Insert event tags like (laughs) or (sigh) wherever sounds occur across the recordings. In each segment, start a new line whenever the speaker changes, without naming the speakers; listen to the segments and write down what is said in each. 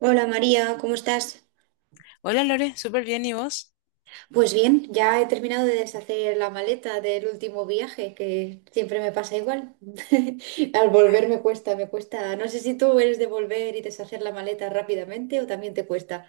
Hola María, ¿cómo estás?
Hola Lore, súper bien, ¿y vos?
Pues bien, ya he terminado de deshacer la maleta del último viaje, que siempre me pasa igual. (laughs) Al volver me cuesta, me cuesta. No sé si tú eres de volver y deshacer la maleta rápidamente o también te cuesta.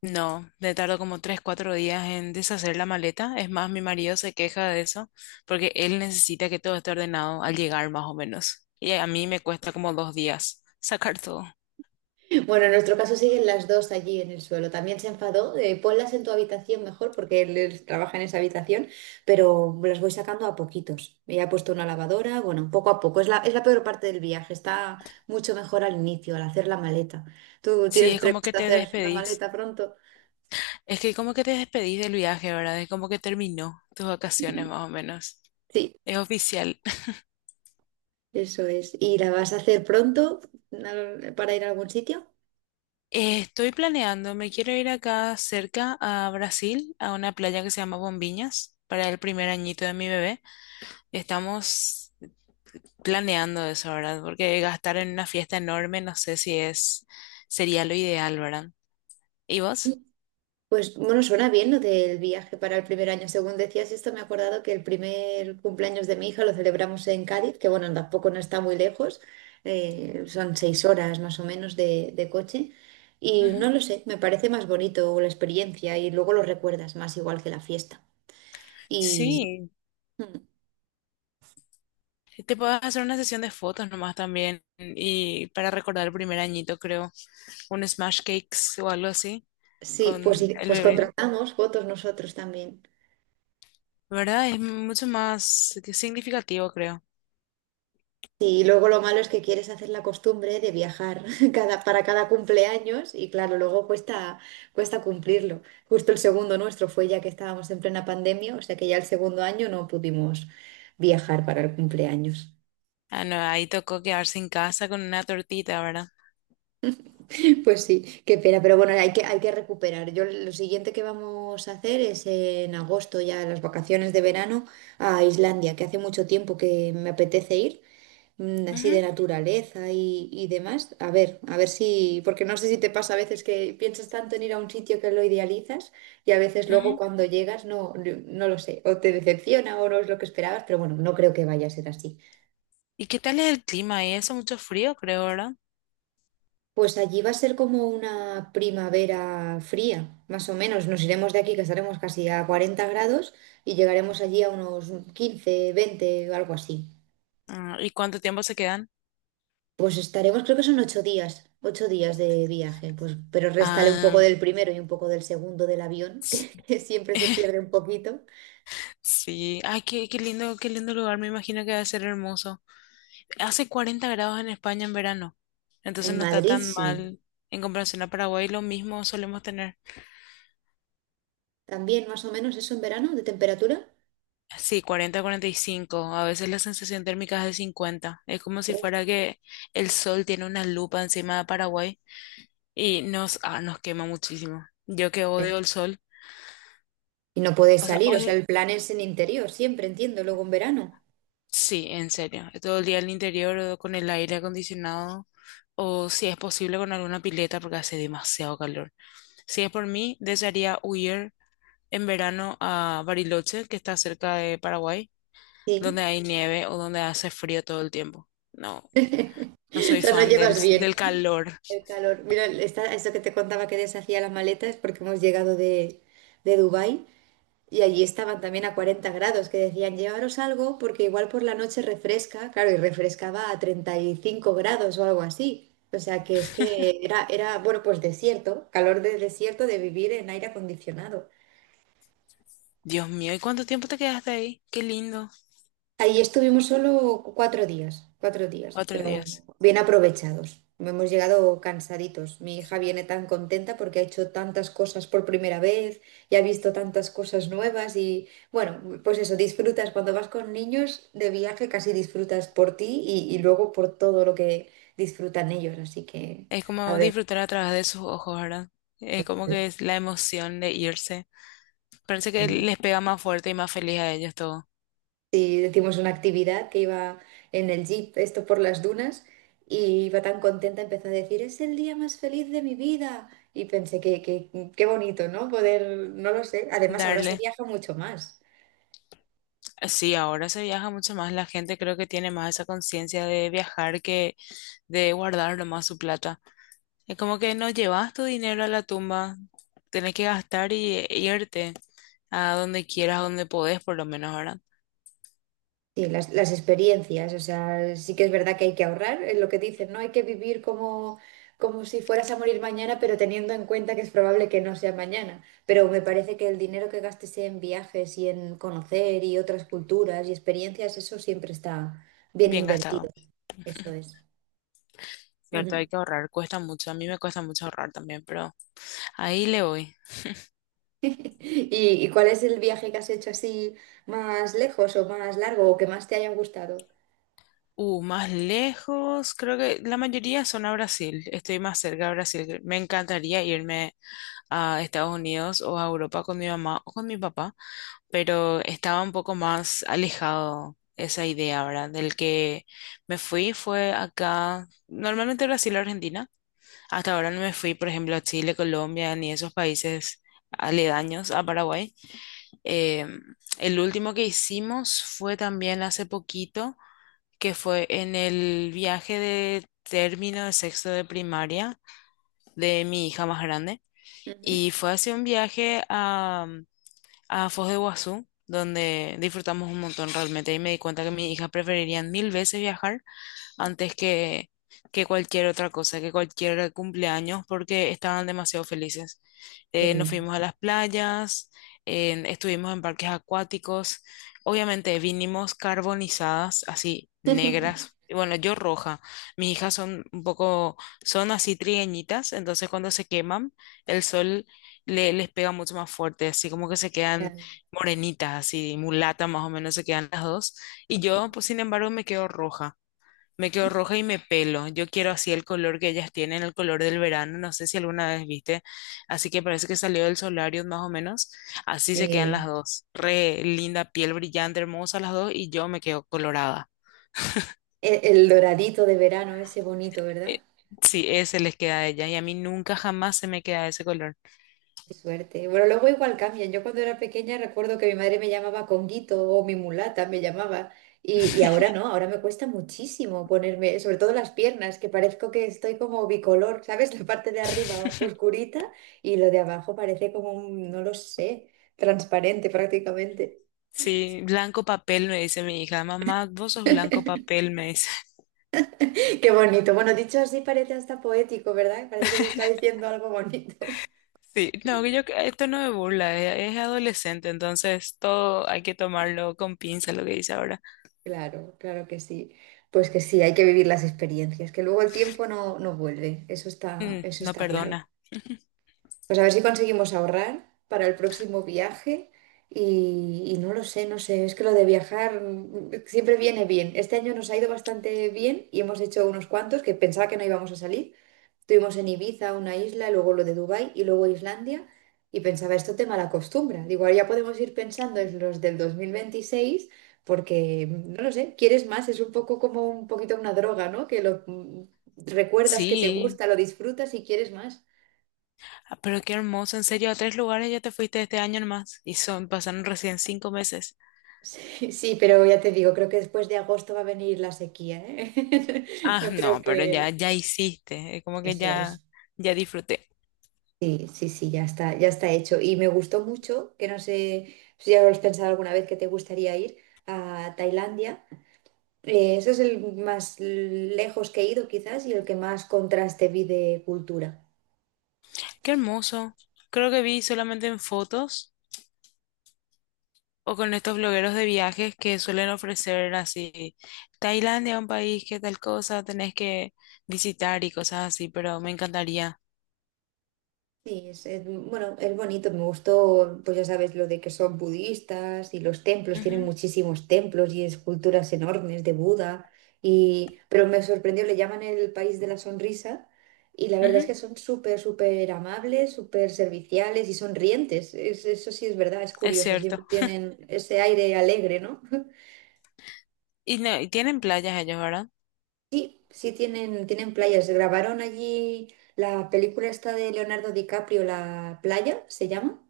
No, me tardo como 3, 4 días en deshacer la maleta. Es más, mi marido se queja de eso porque él necesita que todo esté ordenado al llegar más o menos. Y a mí me cuesta como 2 días sacar todo.
Bueno, en nuestro caso siguen las dos allí en el suelo. También se enfadó, ponlas en tu habitación mejor porque él trabaja en esa habitación, pero las voy sacando a poquitos. Ya he puesto una lavadora, bueno, poco a poco. Es la peor parte del viaje, está mucho mejor al inicio, al hacer la maleta. ¿Tú
Sí,
tienes
es como que
previsto
te
hacer la
despedís.
maleta pronto?
Es que como que te despedís del viaje, ¿verdad? Es como que terminó tus vacaciones más o menos.
Sí,
Es oficial. (laughs)
eso es. ¿Y la vas a hacer pronto para ir a algún sitio?
Estoy planeando, me quiero ir acá cerca a Brasil, a una playa que se llama Bombiñas, para el primer añito de mi bebé. Estamos planeando eso, ¿verdad? Porque gastar en una fiesta enorme, no sé si es, sería lo ideal, ¿verdad? ¿Y vos?
Pues bueno, suena bien lo del viaje para el primer año. Según decías esto, me he acordado que el primer cumpleaños de mi hija lo celebramos en Cádiz, que bueno, tampoco no está muy lejos, son 6 horas más o menos de coche. Y
Ujú.
no lo sé, me parece más bonito la experiencia y luego lo recuerdas más igual que la fiesta. Y
Sí,
mm,
te puedes hacer una sesión de fotos nomás también y para recordar el primer añito, creo, un smash cakes o algo así con
sí,
el
pues
bebé,
contratamos fotos nosotros también.
¿verdad? Es mucho más significativo, creo.
Sí, y luego lo malo es que quieres hacer la costumbre de viajar (laughs) para cada cumpleaños y claro, luego cuesta cumplirlo. Justo el segundo nuestro fue ya que estábamos en plena pandemia, o sea que ya el segundo año no pudimos viajar para el cumpleaños.
Ah, no, ahí tocó quedarse en casa con una tortita, ¿verdad?
(laughs) Pues sí, qué pena, pero bueno, hay que recuperar. Yo lo siguiente que vamos a hacer es en agosto, ya las vacaciones de verano, a Islandia, que hace mucho tiempo que me apetece ir así de
Ujú,
naturaleza y demás. A ver si, porque no sé si te pasa a veces que piensas tanto en ir a un sitio que lo idealizas y a veces luego
ujú.
cuando llegas no lo sé, o te decepciona o no es lo que esperabas, pero bueno, no creo que vaya a ser así.
¿Y qué tal es el clima? Ahí hace mucho frío, creo, ¿verdad?
Pues allí va a ser como una primavera fría, más o menos. Nos iremos de aquí, que estaremos casi a 40 grados, y llegaremos allí a unos 15 20 o algo así.
Ah, ¿y cuánto tiempo se quedan?
Pues estaremos, creo que son 8 días, 8 días de viaje, pues, pero réstale un poco
Ah,
del primero y un poco del segundo del avión, (laughs) que siempre se pierde
(laughs)
un poquito.
Sí, ay, qué, qué lindo lugar, me imagino que va a ser hermoso. Hace 40 grados en España en verano, entonces
En
no está
Madrid
tan
sí,
mal en comparación a Paraguay, lo mismo solemos tener.
también más o menos eso en verano de temperatura.
Sí, 40, 45, a veces la sensación térmica es de 50, es como si fuera
Uf,
que el sol tiene una lupa encima de Paraguay y nos, nos quema muchísimo. Yo que odio el sol,
y no puedes
o sea,
salir, o
odio.
sea, el plan es en interior, siempre entiendo, luego en verano.
Sí, en serio. Todo el día al interior o con el aire acondicionado o si es posible con alguna pileta porque hace demasiado calor. Si es por mí, desearía huir en verano a Bariloche, que está cerca de Paraguay, donde
Sí,
hay nieve o donde hace frío todo el tiempo. No, no
(laughs) o
soy
sea, no
fan del,
llevas bien
del calor.
el calor. Mira, esto que te contaba que deshacía las maletas porque hemos llegado de Dubái. Y allí estaban también a 40 grados, que decían, llevaros algo porque igual por la noche refresca, claro, y refrescaba a 35 grados o algo así. O sea que es que era, era, bueno, pues desierto, calor de desierto de vivir en aire acondicionado.
Dios mío, ¿y cuánto tiempo te quedaste ahí? Qué lindo.
Ahí estuvimos solo 4 días, 4 días,
Cuatro
pero
días.
bien aprovechados. Hemos llegado cansaditos. Mi hija viene tan contenta porque ha hecho tantas cosas por primera vez y ha visto tantas cosas nuevas y bueno, pues eso, disfrutas cuando vas con niños de viaje, casi disfrutas por ti y luego por todo lo que disfrutan ellos. Así que,
Es
a
como
ver.
disfrutar a través de sus ojos, ¿verdad? Es como que es la emoción de irse. Parece que les pega más fuerte y más feliz a ellos todo.
Y hicimos una actividad que iba en el jeep, esto por las dunas, y iba tan contenta, empezó a decir, es el día más feliz de mi vida. Y pensé que, qué bonito, ¿no? Poder, no lo sé. Además, ahora se
Darle.
viaja mucho más.
Sí, ahora se viaja mucho más. La gente creo que tiene más esa conciencia de viajar que de guardar nomás su plata. Es como que no llevas tu dinero a la tumba. Tenés que gastar y e irte a donde quieras, a donde podés, por lo menos ahora.
Sí, las experiencias, o sea, sí que es verdad que hay que ahorrar, es lo que dicen, no hay que vivir como si fueras a morir mañana, pero teniendo en cuenta que es probable que no sea mañana. Pero me parece que el dinero que gastes en viajes y en conocer y otras culturas y experiencias, eso siempre está bien
Bien
invertido,
gastado.
eso es.
Cierto,
Ujú.
hay que ahorrar. Cuesta mucho. A mí me cuesta mucho ahorrar también, pero ahí le voy.
(laughs) ¿Y cuál es el viaje que has hecho así más lejos o más largo o que más te haya gustado?
Más lejos, creo que la mayoría son a Brasil. Estoy más cerca a Brasil. Me encantaría irme a Estados Unidos o a Europa con mi mamá o con mi papá, pero estaba un poco más alejado esa idea, ¿verdad? Del que me fui fue acá, normalmente Brasil o Argentina, hasta ahora no me fui, por ejemplo, a Chile, Colombia, ni esos países aledaños a Paraguay. Eh, el último que hicimos fue también hace poquito, que fue en el viaje de término de sexto de primaria de mi hija más grande.
Ujú.
Y fue hacia un viaje a Foz de Iguazú, donde disfrutamos un montón realmente. Y me di cuenta que mis hijas preferirían mil veces viajar antes que, cualquier otra cosa, que cualquier cumpleaños, porque estaban demasiado felices. Nos
Sí.
fuimos a las playas, estuvimos en parques acuáticos, obviamente vinimos carbonizadas, así negras,
(laughs)
y bueno, yo roja, mis hijas son un poco, son así trigueñitas, entonces cuando se queman, el sol les pega mucho más fuerte, así como que se quedan
Claro.
morenitas, así mulatas más o menos se quedan las dos, y yo, pues sin embargo, me quedo roja. Me quedo roja y me pelo. Yo quiero así el color que ellas tienen, el color del verano. No sé si alguna vez viste. Así que parece que salió del solarium más o menos. Así se quedan las
Sí.
dos. Re linda piel brillante, hermosa las dos. Y yo me quedo colorada.
El doradito de verano, ese bonito, ¿verdad?
Eh, sí, ese les queda a ellas. Y a mí nunca jamás se me queda ese color.
Qué suerte. Bueno, luego igual cambian. Yo cuando era pequeña recuerdo que mi madre me llamaba Conguito o mi mulata me llamaba. Y ahora no, ahora me cuesta muchísimo ponerme, sobre todo las piernas, que parezco que estoy como bicolor, ¿sabes? (laughs) La parte de arriba
(laughs)
oscurita y lo de abajo parece como un, no lo sé, transparente prácticamente.
Sí, blanco papel, me dice mi hija. Mamá, vos sos blanco papel, me dice. (laughs)
(laughs) Qué bonito. Bueno, dicho así parece hasta poético, ¿verdad? Parece que te está diciendo algo bonito.
Sí, no, que yo, que esto no me burla, es adolescente, entonces todo hay que tomarlo con pinza, lo que dice ahora.
Claro, claro que sí. Pues que sí, hay que vivir las experiencias, que luego el tiempo no vuelve, eso
No
está claro.
perdona.
Pues a ver si conseguimos ahorrar para el próximo viaje y no lo sé, no sé, es que lo de viajar siempre viene bien. Este año nos ha ido bastante bien y hemos hecho unos cuantos que pensaba que no íbamos a salir. Estuvimos en Ibiza, una isla, luego lo de Dubái y luego Islandia. Y pensaba, esto te malacostumbra. Digo, ahora ya podemos ir pensando en los del 2026 porque, no lo sé, quieres más. Es un poco como un poquito una droga, ¿no? Que lo recuerdas que te
Sí,
gusta, lo disfrutas y quieres más.
ah, pero qué hermoso. En serio, a tres lugares ya te fuiste este año nomás y son, pasaron recién 5 meses.
Sí, (laughs) sí, pero ya te digo, creo que después de agosto va a venir la sequía, ¿eh? (laughs)
Ah,
No creo
no, pero ya,
que...
ya hiciste. Es como que
Eso
ya,
es.
ya disfruté.
Sí, sí, sí, ya está hecho. Y me gustó mucho, que no sé si ya lo has pensado alguna vez que te gustaría ir a Tailandia. Ese es el más lejos que he ido quizás y el que más contraste vi de cultura.
Qué hermoso. Creo que vi solamente en fotos o con estos blogueros de viajes que suelen ofrecer así, Tailandia, un país que tal cosa tenés que visitar y cosas así, pero me encantaría.
Sí, bueno, es bonito, me gustó, pues ya sabes, lo de que son budistas y los templos, tienen
Ujú,
muchísimos templos y esculturas enormes de Buda, y, pero me sorprendió, le llaman el país de la sonrisa y la verdad es
ujú,
que son súper, súper amables, súper serviciales y sonrientes, eso sí es verdad, es
es
curioso, siempre
cierto.
tienen ese aire alegre, ¿no? (laughs)
Y, no, y tienen playas ellos, ¿verdad?
Sí, sí tienen playas, grabaron allí la película esta de Leonardo DiCaprio, La playa, se llama.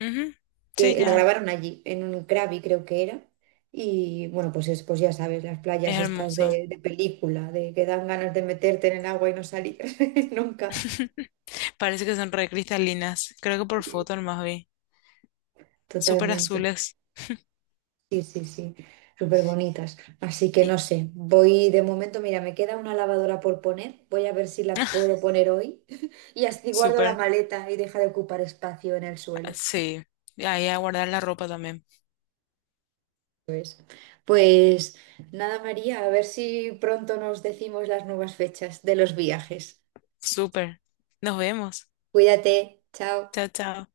Ujú,
Que
sí,
la
ya.
grabaron allí, en un Krabi creo que era. Y bueno, pues ya sabes, las
Es
playas estas
hermoso.
de película, de que dan ganas de meterte en el agua y no salir (laughs) nunca.
(laughs) Parece que son re cristalinas. Creo que por foto nomás vi. Súper
Totalmente.
azules.
Sí, sí, sí. Súper bonitas. Así que
Y-
no sé, voy de momento, mira, me queda una lavadora por poner. Voy a ver si la
(laughs)
puedo poner hoy. (laughs) Y así guardo la
Súper.
maleta y deja de ocupar espacio en el suelo.
Sí. Ahí a guardar la ropa también.
Pues, pues nada, María, a ver si pronto nos decimos las nuevas fechas de los viajes.
Súper. Nos vemos.
Cuídate, chao.
Chao, chao.